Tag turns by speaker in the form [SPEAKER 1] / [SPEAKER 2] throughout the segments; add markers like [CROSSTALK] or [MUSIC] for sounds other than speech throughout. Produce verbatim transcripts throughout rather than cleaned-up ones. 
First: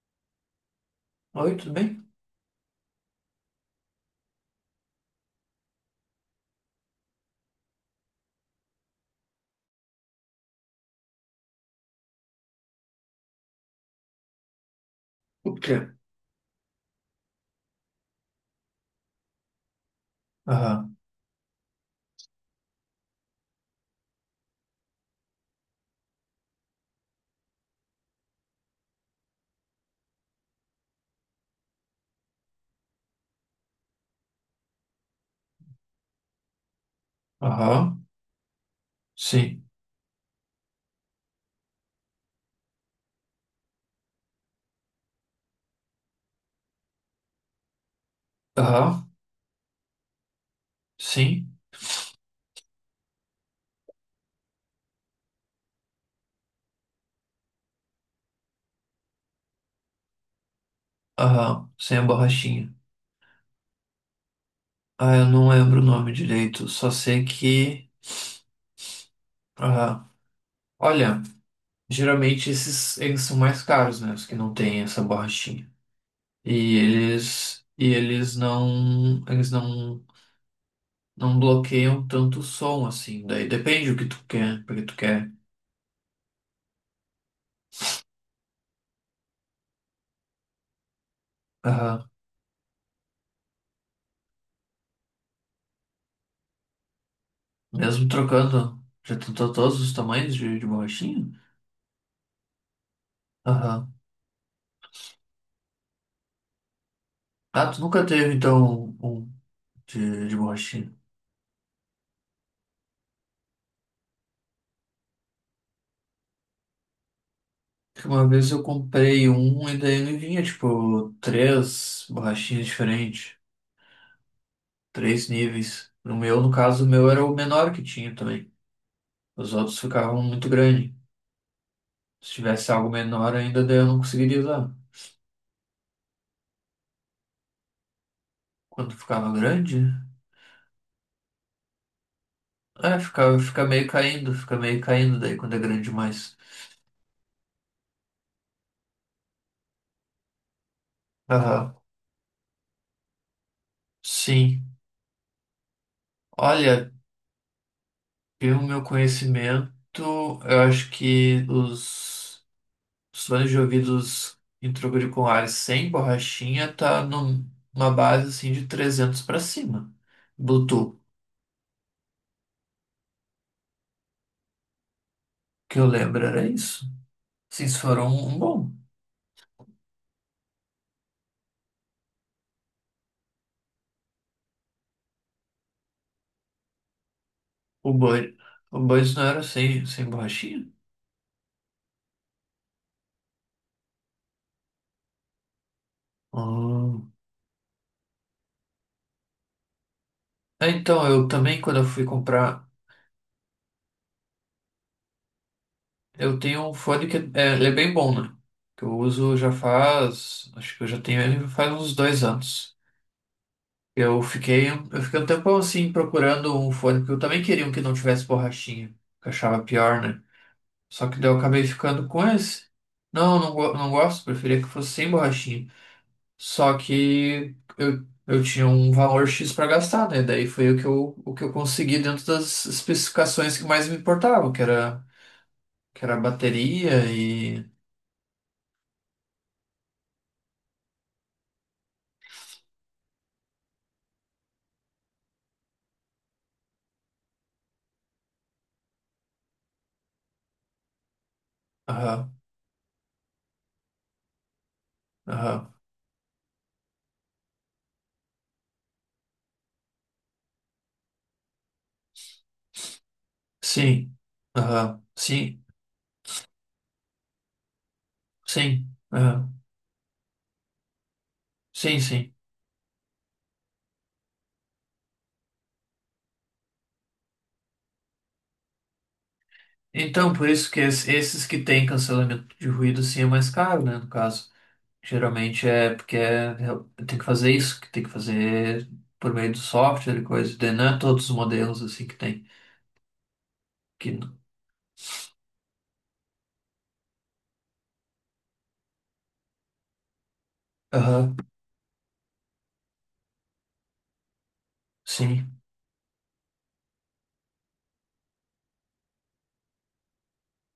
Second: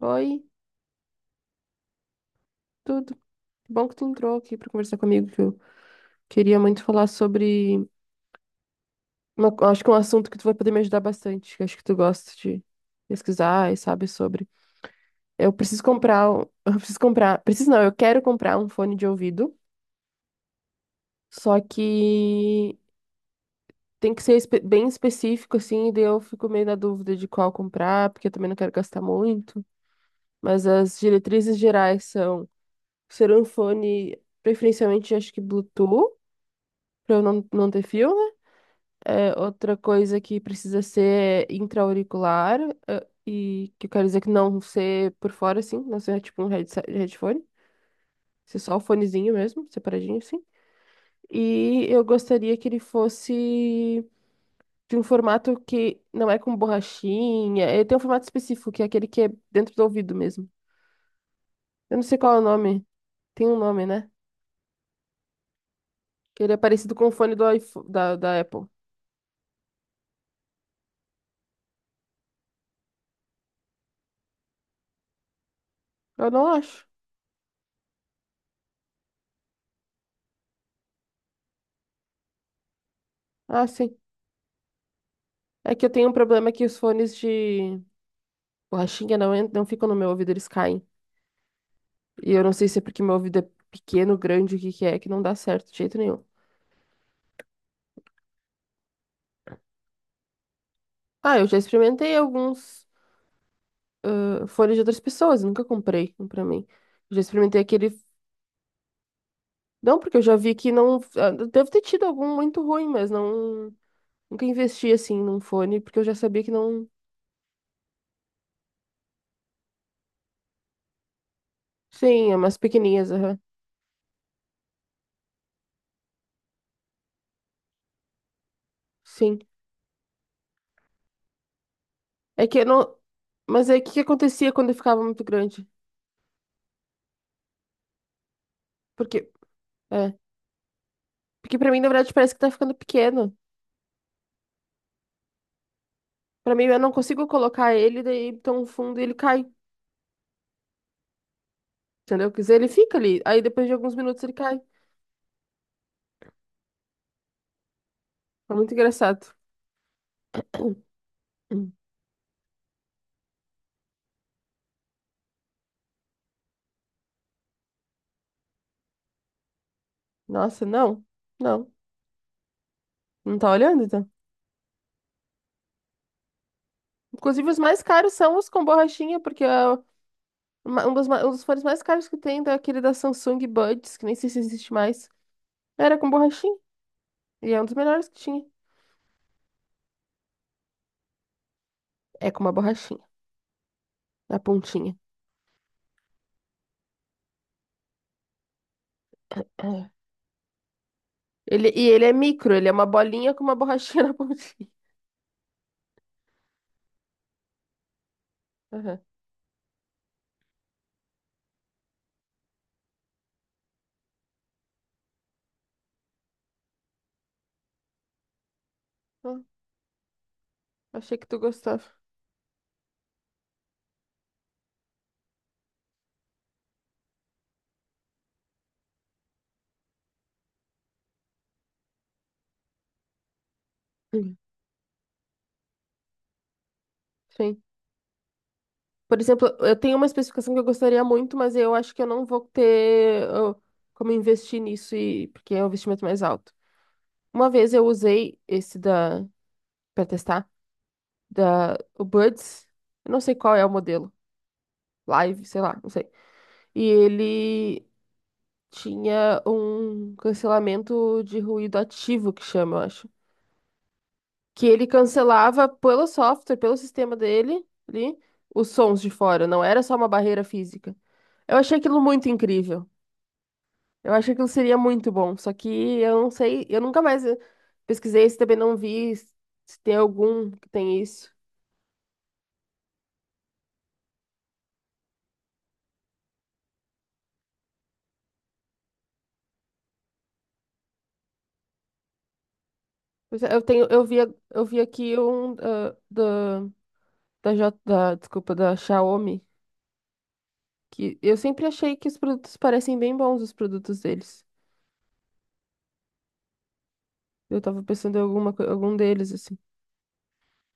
[SPEAKER 1] Oi,
[SPEAKER 2] Oi, tudo bem?
[SPEAKER 1] tudo. Que bom que tu entrou aqui para conversar comigo, que eu queria muito falar sobre uma- acho que é um assunto que tu vai poder me ajudar bastante, que acho que tu gosta de pesquisar e sabe sobre.
[SPEAKER 2] O
[SPEAKER 1] Eu
[SPEAKER 2] quê?
[SPEAKER 1] preciso comprar um- [LAUGHS] Eu preciso comprar. Preciso não, eu quero comprar um fone de ouvido,
[SPEAKER 2] Aham,
[SPEAKER 1] só que tem que ser espe- bem específico, assim, e daí eu fico meio na dúvida de qual comprar, porque eu também não quero gastar muito. Mas as diretrizes gerais são ser um fone, preferencialmente, acho que Bluetooth, para eu não, não ter
[SPEAKER 2] aham,
[SPEAKER 1] fio. É,
[SPEAKER 2] sim,
[SPEAKER 1] outra coisa que precisa ser intra-auricular, eh, e que eu quero dizer que não ser por fora, assim, não ser tipo um headse- headphone, ser só o
[SPEAKER 2] aham,
[SPEAKER 1] fonezinho mesmo, separadinho, assim.
[SPEAKER 2] sim,
[SPEAKER 1] E eu gostaria que ele fosse de um formato que não é com borrachinha, ele tem um formato específico, que é aquele que é dentro do ouvido mesmo.
[SPEAKER 2] aham,
[SPEAKER 1] Eu
[SPEAKER 2] sem
[SPEAKER 1] não
[SPEAKER 2] a
[SPEAKER 1] sei qual é o
[SPEAKER 2] borrachinha.
[SPEAKER 1] nome, tem um nome, né?
[SPEAKER 2] Ah, eu não lembro o nome
[SPEAKER 1] Que ele é
[SPEAKER 2] direito, só
[SPEAKER 1] parecido com o
[SPEAKER 2] sei
[SPEAKER 1] fone do iPhone,
[SPEAKER 2] que.
[SPEAKER 1] da, da Apple.
[SPEAKER 2] Aham. Olha, geralmente esses eles são mais caros, né? Os que não têm essa borrachinha.
[SPEAKER 1] Eu não
[SPEAKER 2] E
[SPEAKER 1] acho.
[SPEAKER 2] eles. E eles não. Eles não. Não bloqueiam tanto o som assim. Daí
[SPEAKER 1] Ah,
[SPEAKER 2] depende
[SPEAKER 1] sim.
[SPEAKER 2] o que tu quer, porque tu quer.
[SPEAKER 1] É que eu tenho um problema que os fones de borrachinha não, en- não ficam no meu ouvido, eles caem.
[SPEAKER 2] Aham.
[SPEAKER 1] E eu não sei se é porque meu ouvido é pequeno, grande, o que que é, que não dá certo de jeito nenhum.
[SPEAKER 2] Mesmo trocando. Já tentou todos os tamanhos de, de borrachinha?
[SPEAKER 1] Ah, eu já experimentei alguns
[SPEAKER 2] Aham.
[SPEAKER 1] ah, fones de outras pessoas, nunca comprei um pra mim. Eu já experimentei
[SPEAKER 2] Ah, tu
[SPEAKER 1] aquele.
[SPEAKER 2] nunca teve, então, um
[SPEAKER 1] Não, porque eu
[SPEAKER 2] de, de
[SPEAKER 1] já vi que
[SPEAKER 2] borrachinha?
[SPEAKER 1] não. ah, Deve ter tido algum muito ruim, mas não. Nunca investi assim num fone, porque eu já sabia que não.
[SPEAKER 2] Porque uma vez eu comprei um e daí me vinha, tipo, três
[SPEAKER 1] Sim, é umas
[SPEAKER 2] borrachinhas
[SPEAKER 1] pequenininhas,
[SPEAKER 2] diferentes,
[SPEAKER 1] aham.
[SPEAKER 2] três níveis. No meu, no caso, o meu era o menor que tinha também.
[SPEAKER 1] Sim.
[SPEAKER 2] Os outros ficavam muito grande. Se
[SPEAKER 1] É que eu
[SPEAKER 2] tivesse algo
[SPEAKER 1] não.
[SPEAKER 2] menor ainda,
[SPEAKER 1] Mas
[SPEAKER 2] daí
[SPEAKER 1] aí o
[SPEAKER 2] eu
[SPEAKER 1] que
[SPEAKER 2] não
[SPEAKER 1] que
[SPEAKER 2] conseguiria
[SPEAKER 1] acontecia quando
[SPEAKER 2] usar.
[SPEAKER 1] eu ficava muito grande?
[SPEAKER 2] Quando
[SPEAKER 1] Porque.
[SPEAKER 2] ficava grande,
[SPEAKER 1] É. Porque pra mim, na verdade, parece que tá ficando
[SPEAKER 2] é,
[SPEAKER 1] pequeno.
[SPEAKER 2] ficava, fica meio caindo, fica meio caindo daí quando é grande demais.
[SPEAKER 1] Pra mim, eu não consigo colocar ele, daí tão fundo e ele cai.
[SPEAKER 2] Aham,
[SPEAKER 1] Entendeu? Quer dizer, ele fica ali. Aí depois de alguns minutos ele cai.
[SPEAKER 2] sim. Olha,
[SPEAKER 1] É
[SPEAKER 2] pelo
[SPEAKER 1] muito
[SPEAKER 2] meu
[SPEAKER 1] engraçado. [CLEARS THROAT]
[SPEAKER 2] conhecimento, eu acho que
[SPEAKER 1] Hum.
[SPEAKER 2] os Os fones de ouvidos em troca sem borrachinha tá num- numa base assim de trezentos para cima.
[SPEAKER 1] Nossa,
[SPEAKER 2] Bluetooth,
[SPEAKER 1] não. Não. Não tá olhando, então.
[SPEAKER 2] que eu lembro era isso.
[SPEAKER 1] Inclusive, os
[SPEAKER 2] Sim, se
[SPEAKER 1] mais
[SPEAKER 2] for um,
[SPEAKER 1] caros são
[SPEAKER 2] um
[SPEAKER 1] os com
[SPEAKER 2] bom.
[SPEAKER 1] borrachinha, porque é uma- um dos, ma- um dos fones mais caros que tem é aquele da Samsung Buds, que nem sei se existe mais. Era com borrachinha. E é um dos
[SPEAKER 2] O
[SPEAKER 1] melhores que
[SPEAKER 2] Bud,
[SPEAKER 1] tinha.
[SPEAKER 2] o Buds não era sem, sem borrachinha?
[SPEAKER 1] É com uma borrachinha. Na pontinha.
[SPEAKER 2] Ah.
[SPEAKER 1] É.
[SPEAKER 2] É, então, eu também,
[SPEAKER 1] Ele,
[SPEAKER 2] quando eu
[SPEAKER 1] e ele
[SPEAKER 2] fui
[SPEAKER 1] é micro,
[SPEAKER 2] comprar,
[SPEAKER 1] ele é uma bolinha com uma borrachinha [LAUGHS] na pontinha.
[SPEAKER 2] eu tenho um fone que é, ele é bem bom, né? Que eu
[SPEAKER 1] Aham.
[SPEAKER 2] uso já faz, acho que eu já tenho ele faz uns dois anos. Eu fiquei, eu fiquei um tempão assim procurando um fone, porque eu também queria um que não tivesse borrachinha, que eu
[SPEAKER 1] Ah,
[SPEAKER 2] achava pior, né? Só
[SPEAKER 1] achei
[SPEAKER 2] que
[SPEAKER 1] que
[SPEAKER 2] daí eu
[SPEAKER 1] tu
[SPEAKER 2] acabei
[SPEAKER 1] gostava.
[SPEAKER 2] ficando com esse. Não, não, go- não gosto, preferia que fosse sem borrachinha. Só que eu, eu tinha um valor X para gastar, né? Daí foi o que eu, o que eu consegui dentro das especificações que mais me
[SPEAKER 1] Hum.
[SPEAKER 2] importavam, que era, que era a bateria
[SPEAKER 1] Sim.
[SPEAKER 2] e.
[SPEAKER 1] Por exemplo, eu tenho uma especificação que eu gostaria muito, mas eu acho que eu não vou ter eu, como investir nisso, e, porque é um investimento mais alto. Uma vez eu usei esse da, para testar, da, o
[SPEAKER 2] Aham,
[SPEAKER 1] Buds, eu não sei qual é o modelo, Live, sei
[SPEAKER 2] aham,
[SPEAKER 1] lá, não sei. E ele tinha um cancelamento de ruído ativo, que chama, eu acho.
[SPEAKER 2] sim,
[SPEAKER 1] Que ele
[SPEAKER 2] aham, sim,
[SPEAKER 1] cancelava pelo software, pelo sistema dele, ali, os
[SPEAKER 2] sim,
[SPEAKER 1] sons de fora,
[SPEAKER 2] aham,
[SPEAKER 1] não era só uma barreira física. Eu achei aquilo
[SPEAKER 2] sim,
[SPEAKER 1] muito
[SPEAKER 2] sim.
[SPEAKER 1] incrível. Eu acho que aquilo seria muito bom, só que eu não sei, eu nunca mais eh, pesquisei isso, também não vi se se tem
[SPEAKER 2] Então, por
[SPEAKER 1] algum que
[SPEAKER 2] isso que
[SPEAKER 1] tem
[SPEAKER 2] es-
[SPEAKER 1] isso.
[SPEAKER 2] esses que têm cancelamento de ruído, sim, é mais caro, né? No caso, geralmente é porque é, é- tem que fazer isso, que tem que fazer por meio do software e coisa. Daí não é todos os modelos assim que tem.
[SPEAKER 1] Pois é. Eu tenho, eu vi,
[SPEAKER 2] Que,
[SPEAKER 1] eu vi aqui um ah, da da, J, da, desculpa, da Xiaomi, que eu
[SPEAKER 2] aham,
[SPEAKER 1] sempre achei que os produtos parecem bem bons, os produtos deles.
[SPEAKER 2] sim,
[SPEAKER 1] Eu tava pensando em alguma, co- algum deles, assim,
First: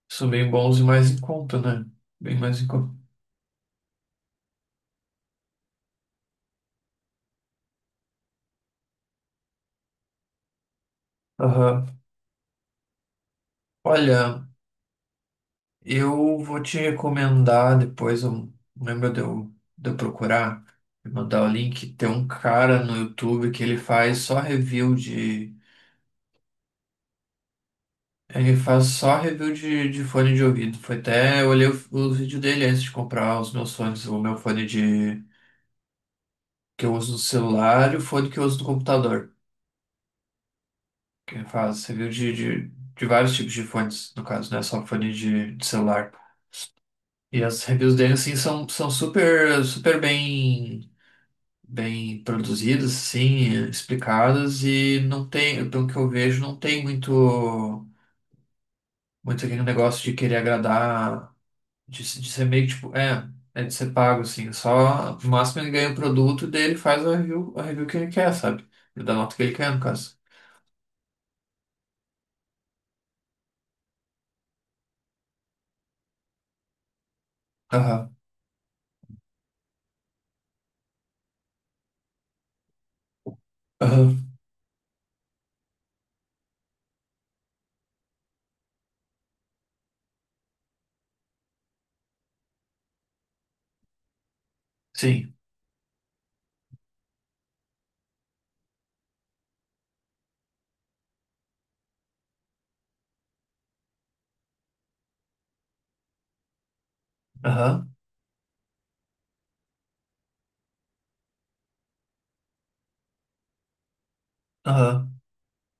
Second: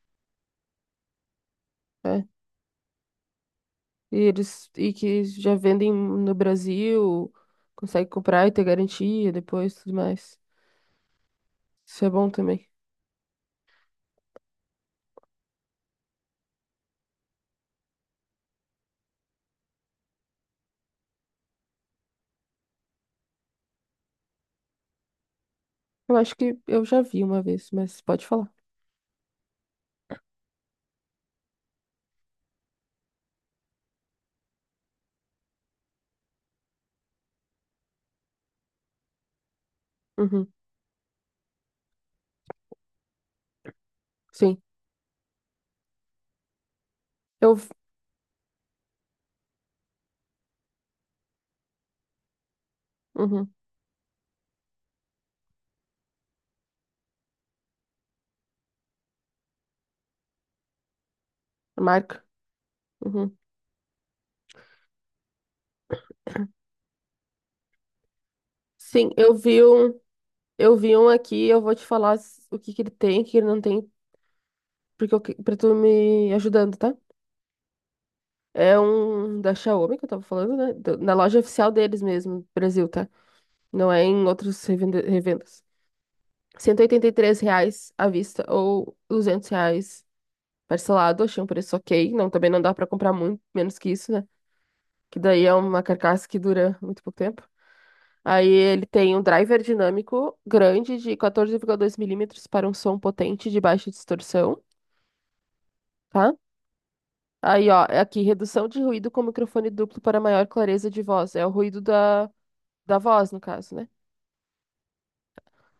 [SPEAKER 2] são bem bons e mais em conta, né?
[SPEAKER 1] né?
[SPEAKER 2] Bem mais em conta.
[SPEAKER 1] E eles, e que já vendem no Brasil, consegue comprar e ter garantia depois, tudo mais.
[SPEAKER 2] Aham.
[SPEAKER 1] Isso é bom também.
[SPEAKER 2] Olha, eu vou te recomendar depois, eu, lembra de eu, de eu procurar, e mandar o link. Tem um cara no YouTube que ele faz só review de.
[SPEAKER 1] Eu acho que eu já vi uma vez, mas pode falar.
[SPEAKER 2] Ele faz só review de, de fone de ouvido. Foi até, eu olhei o, o vídeo dele antes de comprar os meus fones, o meu fone de que eu uso no celular e o fone que eu uso no computador.
[SPEAKER 1] Uhum.
[SPEAKER 2] Que ele faz review de, de, de vários tipos de fones, no caso, não
[SPEAKER 1] Sim.
[SPEAKER 2] é só fone de, de celular. E
[SPEAKER 1] Eu.
[SPEAKER 2] as
[SPEAKER 1] v-
[SPEAKER 2] reviews dele, assim, são, são super, super bem, bem produzidas,
[SPEAKER 1] Uhum.
[SPEAKER 2] assim, explicadas e não tem, pelo que eu vejo, não tem muito, muito aquele negócio de querer agradar. De,
[SPEAKER 1] Marca.
[SPEAKER 2] de ser meio que, tipo, é,
[SPEAKER 1] Uhum.
[SPEAKER 2] é de ser pago, assim. é Só, no máximo ele ganha o produto e daí ele faz a review, a review que ele quer, sabe? Ele
[SPEAKER 1] Sim,
[SPEAKER 2] dá a
[SPEAKER 1] eu
[SPEAKER 2] nota que ele
[SPEAKER 1] vi
[SPEAKER 2] quer, no
[SPEAKER 1] um.
[SPEAKER 2] caso.
[SPEAKER 1] Eu vi um aqui, eu vou te falar s- o que que ele tem, o que ele não tem, porque eu, que- pra tu me ajudando, tá?
[SPEAKER 2] Aham,
[SPEAKER 1] É um da Xiaomi que eu tava falando, né? Do- na loja oficial deles mesmo, no Brasil, tá? Não é
[SPEAKER 2] aham,
[SPEAKER 1] em outros revende- revendas. R$ cento e oitenta e três reais à vista ou R$ 200 reais parcelado. Achei um preço ok. Não, também não dá pra comprar muito, menos que isso, né? Que
[SPEAKER 2] sim,
[SPEAKER 1] daí é uma carcaça que dura muito pouco tempo. Aí ele tem um driver dinâmico grande de quatorze vírgula dois milímetros para um som potente de baixa distorção, tá? Aí, ó,
[SPEAKER 2] aham,
[SPEAKER 1] é aqui, redução de ruído com microfone duplo para maior clareza de voz. É o ruído da, da voz, no caso, né?
[SPEAKER 2] aham.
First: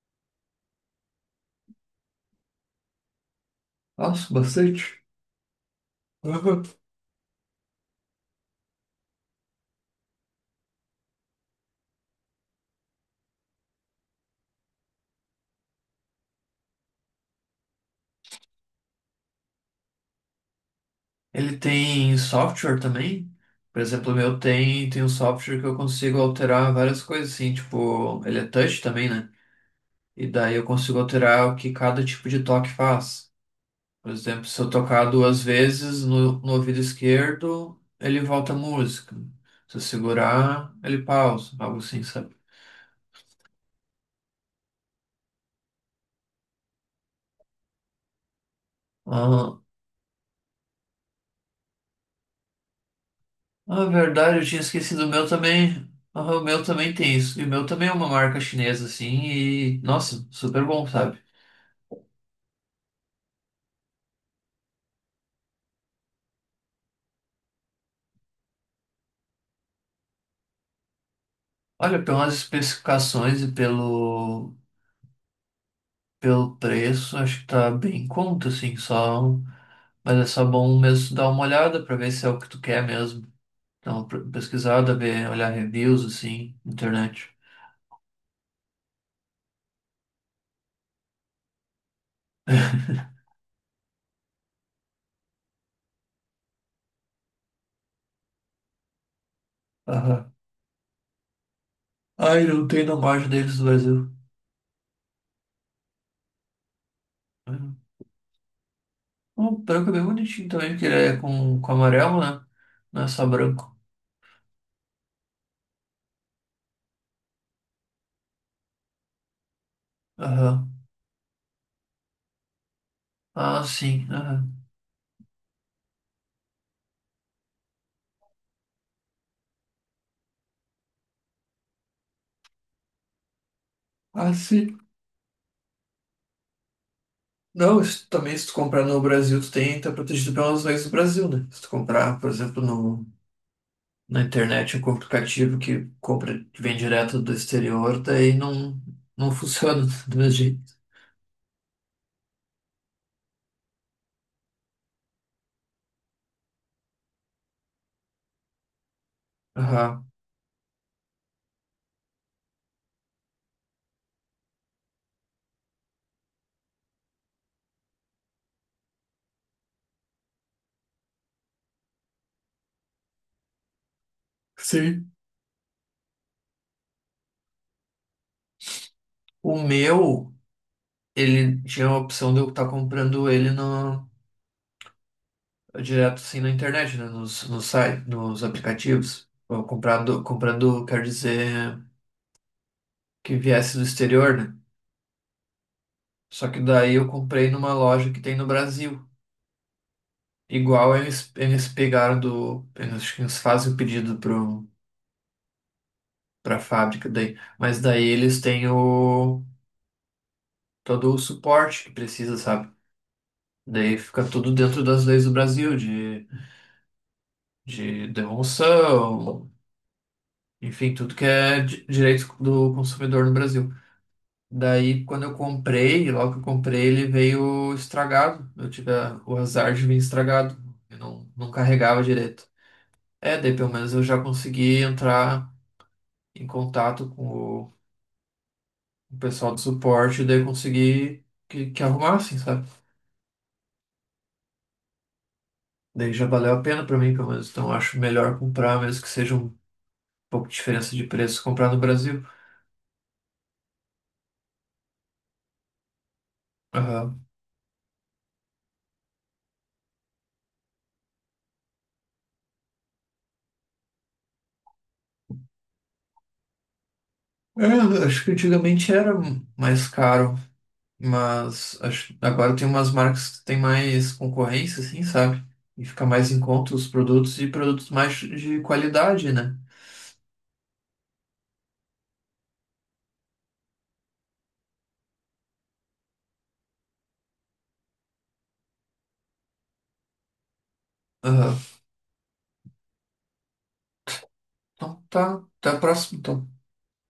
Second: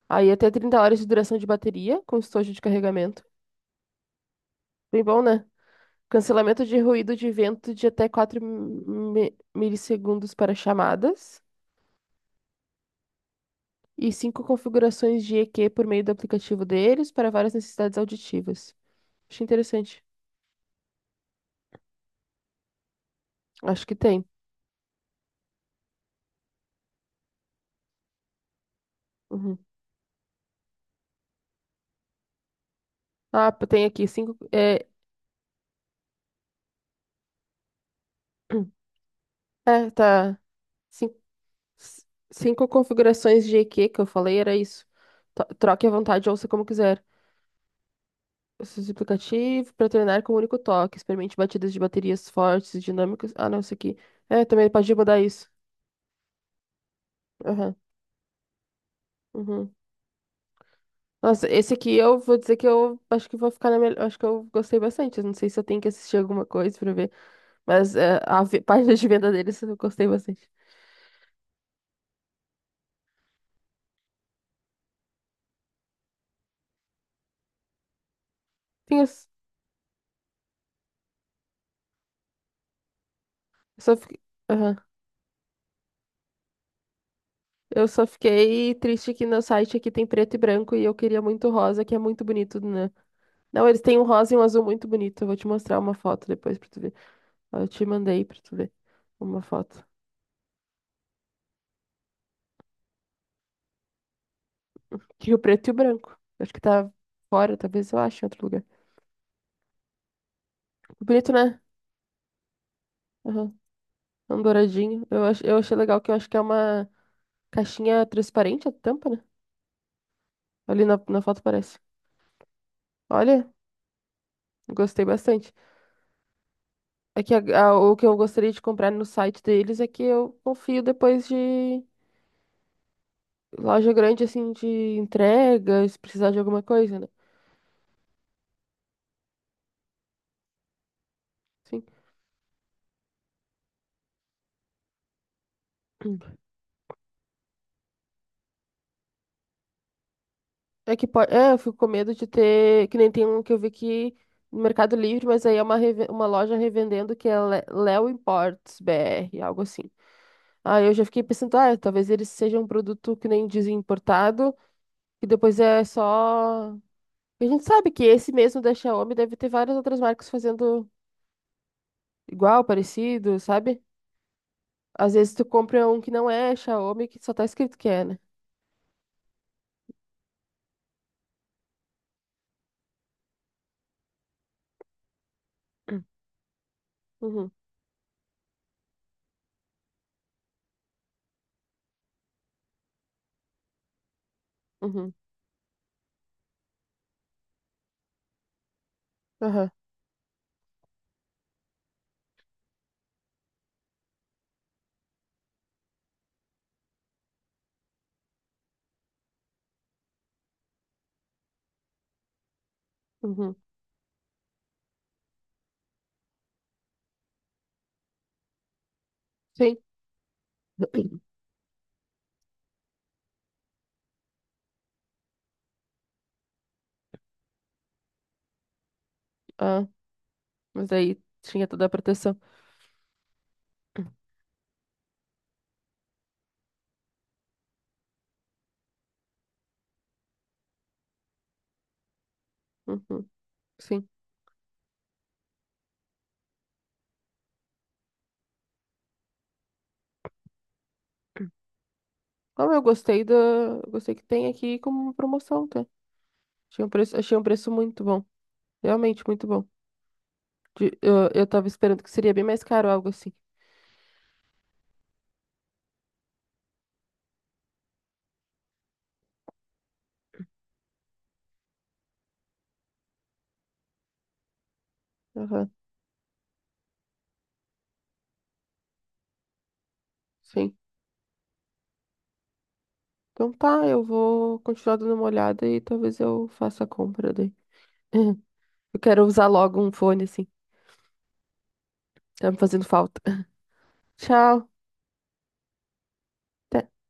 [SPEAKER 1] Aí até trinta horas de duração de bateria com estojo de carregamento.
[SPEAKER 2] Nossa,
[SPEAKER 1] Bem
[SPEAKER 2] bastante.
[SPEAKER 1] bom, né? Cancelamento
[SPEAKER 2] Aham.
[SPEAKER 1] de ruído de vento de até quatro mi- milissegundos para chamadas. E cinco configurações de E Q por meio do aplicativo deles para várias necessidades auditivas. Achei interessante.
[SPEAKER 2] Ele tem software também. Por
[SPEAKER 1] Acho que
[SPEAKER 2] exemplo, o
[SPEAKER 1] tem.
[SPEAKER 2] meu tem, tem um software que eu consigo alterar várias coisas, assim, tipo, ele é touch também, né?
[SPEAKER 1] Uhum.
[SPEAKER 2] E daí eu consigo alterar o que cada tipo de toque faz.
[SPEAKER 1] Ah, pô, tem aqui
[SPEAKER 2] Por
[SPEAKER 1] cinco.
[SPEAKER 2] exemplo, se eu
[SPEAKER 1] É,
[SPEAKER 2] tocar duas vezes no, no ouvido esquerdo, ele volta a
[SPEAKER 1] [CLEARS THROAT]
[SPEAKER 2] música. Se eu
[SPEAKER 1] é, tá.
[SPEAKER 2] segurar, ele
[SPEAKER 1] Cin-
[SPEAKER 2] pausa, algo
[SPEAKER 1] c-
[SPEAKER 2] assim, sabe?
[SPEAKER 1] Cinco configurações de E Q que eu falei, era isso. To- Troque à vontade, ouça como quiser. Esse
[SPEAKER 2] Ah,
[SPEAKER 1] aplicativo para treinar com um único toque. Experimente batidas de baterias fortes, dinâmicas. Ah, não, isso
[SPEAKER 2] ah,
[SPEAKER 1] aqui.
[SPEAKER 2] verdade,
[SPEAKER 1] É,
[SPEAKER 2] eu tinha
[SPEAKER 1] também pode
[SPEAKER 2] esquecido o
[SPEAKER 1] mudar
[SPEAKER 2] meu
[SPEAKER 1] isso.
[SPEAKER 2] também. Ah, o meu também tem isso. E o meu
[SPEAKER 1] Aham.
[SPEAKER 2] também é uma marca chinesa, assim,
[SPEAKER 1] Uhum.
[SPEAKER 2] e nossa, super bom, sabe?
[SPEAKER 1] Nossa, esse aqui eu vou dizer que eu acho que vou ficar na melhor. Acho que eu gostei bastante. Eu não sei se eu tenho que assistir alguma coisa pra ver, mas é, a ve- [LAUGHS] página de venda deles eu gostei bastante.
[SPEAKER 2] Olha, pelas especificações e pelo, pelo preço, acho que tá bem em conta, assim,
[SPEAKER 1] Sim, eu,
[SPEAKER 2] só.
[SPEAKER 1] s-
[SPEAKER 2] Mas é só bom mesmo dar uma olhada pra ver se é o que tu quer mesmo.
[SPEAKER 1] eu
[SPEAKER 2] Dá
[SPEAKER 1] só
[SPEAKER 2] uma
[SPEAKER 1] fiquei...
[SPEAKER 2] pr-
[SPEAKER 1] Aham.
[SPEAKER 2] pesquisada, ver, olhar reviews, assim, na internet.
[SPEAKER 1] Eu só fiquei triste que no site aqui tem preto e branco e eu queria muito rosa, que é muito bonito, né? Não, eles têm um rosa e um azul muito bonito. Eu vou te mostrar uma foto depois pra tu ver. Ó, eu te mandei pra tu ver uma foto.
[SPEAKER 2] Aham. Ai, não tem na loja deles do Brasil.
[SPEAKER 1] Tinha o preto e o branco. Acho que tá fora,
[SPEAKER 2] Uhum.
[SPEAKER 1] talvez eu ache em outro lugar.
[SPEAKER 2] O branco é bem bonitinho também, porque ele é
[SPEAKER 1] Bonito, né?
[SPEAKER 2] com, com amarelo, né? Não é só
[SPEAKER 1] Aham.
[SPEAKER 2] branco.
[SPEAKER 1] É um douradinho. Eu, ach- eu achei legal que eu acho que é uma caixinha transparente a tampa, né?
[SPEAKER 2] Aham.
[SPEAKER 1] Ali na, na foto parece. Olha,
[SPEAKER 2] Ah, sim. Aham.
[SPEAKER 1] gostei bastante. É que a- a- o que eu gostaria de comprar no site deles é que eu confio depois de loja grande,
[SPEAKER 2] Ah,
[SPEAKER 1] assim, de
[SPEAKER 2] sim.
[SPEAKER 1] entrega, se precisar de alguma coisa, né?
[SPEAKER 2] Não, isso também se tu comprar no Brasil, tu tem, tá protegido pelas leis do Brasil, né? Se tu
[SPEAKER 1] Sim.
[SPEAKER 2] comprar, por exemplo, no, na internet, um aplicativo que compra, que vem direto do exterior, daí não, não funciona [LAUGHS] do mesmo jeito.
[SPEAKER 1] É que pode, é, eu fico com medo de ter, que nem tem um que eu vi que no Mercado Livre, mas aí é uma, reve- uma loja revendendo que é Le- Léo Imports B R, algo assim.
[SPEAKER 2] Aham.
[SPEAKER 1] Aí eu já fiquei pensando, ah, talvez eles sejam um produto que nem dizem importado, que depois é só. E a gente sabe que esse mesmo da Xiaomi deve ter várias outras marcas fazendo igual, parecido, sabe? Às
[SPEAKER 2] Sim.
[SPEAKER 1] vezes tu compra um que não é Xiaomi, que só tá escrito que é, né?
[SPEAKER 2] O meu, ele tinha a opção de eu estar comprando ele no, direto assim na internet, né? Nos,
[SPEAKER 1] Uhum,
[SPEAKER 2] nos sites, nos aplicativos. Eu comprado, comprando, quer dizer, que viesse do exterior, né?
[SPEAKER 1] uhum,
[SPEAKER 2] Só que daí eu comprei numa loja que tem no Brasil.
[SPEAKER 1] aham,
[SPEAKER 2] Igual eles, eles pegaram do. Eles, acho que eles fazem o pedido pro, pra fábrica daí. Mas daí eles têm o, todo o suporte que precisa, sabe?
[SPEAKER 1] uhum,
[SPEAKER 2] Daí fica tudo dentro das leis do Brasil, de, de devolução,
[SPEAKER 1] sim.
[SPEAKER 2] enfim, tudo que
[SPEAKER 1] [CLEARS THROAT]
[SPEAKER 2] é di- direito do consumidor no Brasil. Daí, quando eu comprei, logo que eu comprei, ele veio estragado. Eu tive a- o azar
[SPEAKER 1] Ah.
[SPEAKER 2] de vir estragado.
[SPEAKER 1] Mas
[SPEAKER 2] Eu
[SPEAKER 1] aí
[SPEAKER 2] não, não
[SPEAKER 1] tinha toda a
[SPEAKER 2] carregava
[SPEAKER 1] proteção.
[SPEAKER 2] direito. É, daí pelo menos eu já consegui entrar em contato com o, o pessoal do suporte, daí eu consegui que, que arrumassem, sabe?
[SPEAKER 1] Uhum, sim.
[SPEAKER 2] Daí já valeu a pena pra mim, pelo menos. Então eu acho melhor comprar, mesmo que seja um pouco de diferença de preço, comprar no Brasil.
[SPEAKER 1] Como eu gostei da. Eu gostei que tem aqui como promoção, tá? Tinha um preço,
[SPEAKER 2] Aham.
[SPEAKER 1] achei um preço muito bom. Realmente muito bom. De- eu, eu tava esperando que seria bem mais caro, algo assim.
[SPEAKER 2] É, eu acho que antigamente era mais caro. Mas acho, agora tem umas marcas que tem mais concorrência, assim, sabe?
[SPEAKER 1] Aham,
[SPEAKER 2] E fica mais em conta os produtos e produtos mais de qualidade, né?
[SPEAKER 1] sim. Então tá, eu vou continuar dando uma olhada e talvez eu faça a compra daí. [LAUGHS] Eu quero usar logo um fone, assim.
[SPEAKER 2] Aham.
[SPEAKER 1] Tá me fazendo falta. [LAUGHS] Tchau.
[SPEAKER 2] Então tá, tá próximo.
[SPEAKER 1] Até.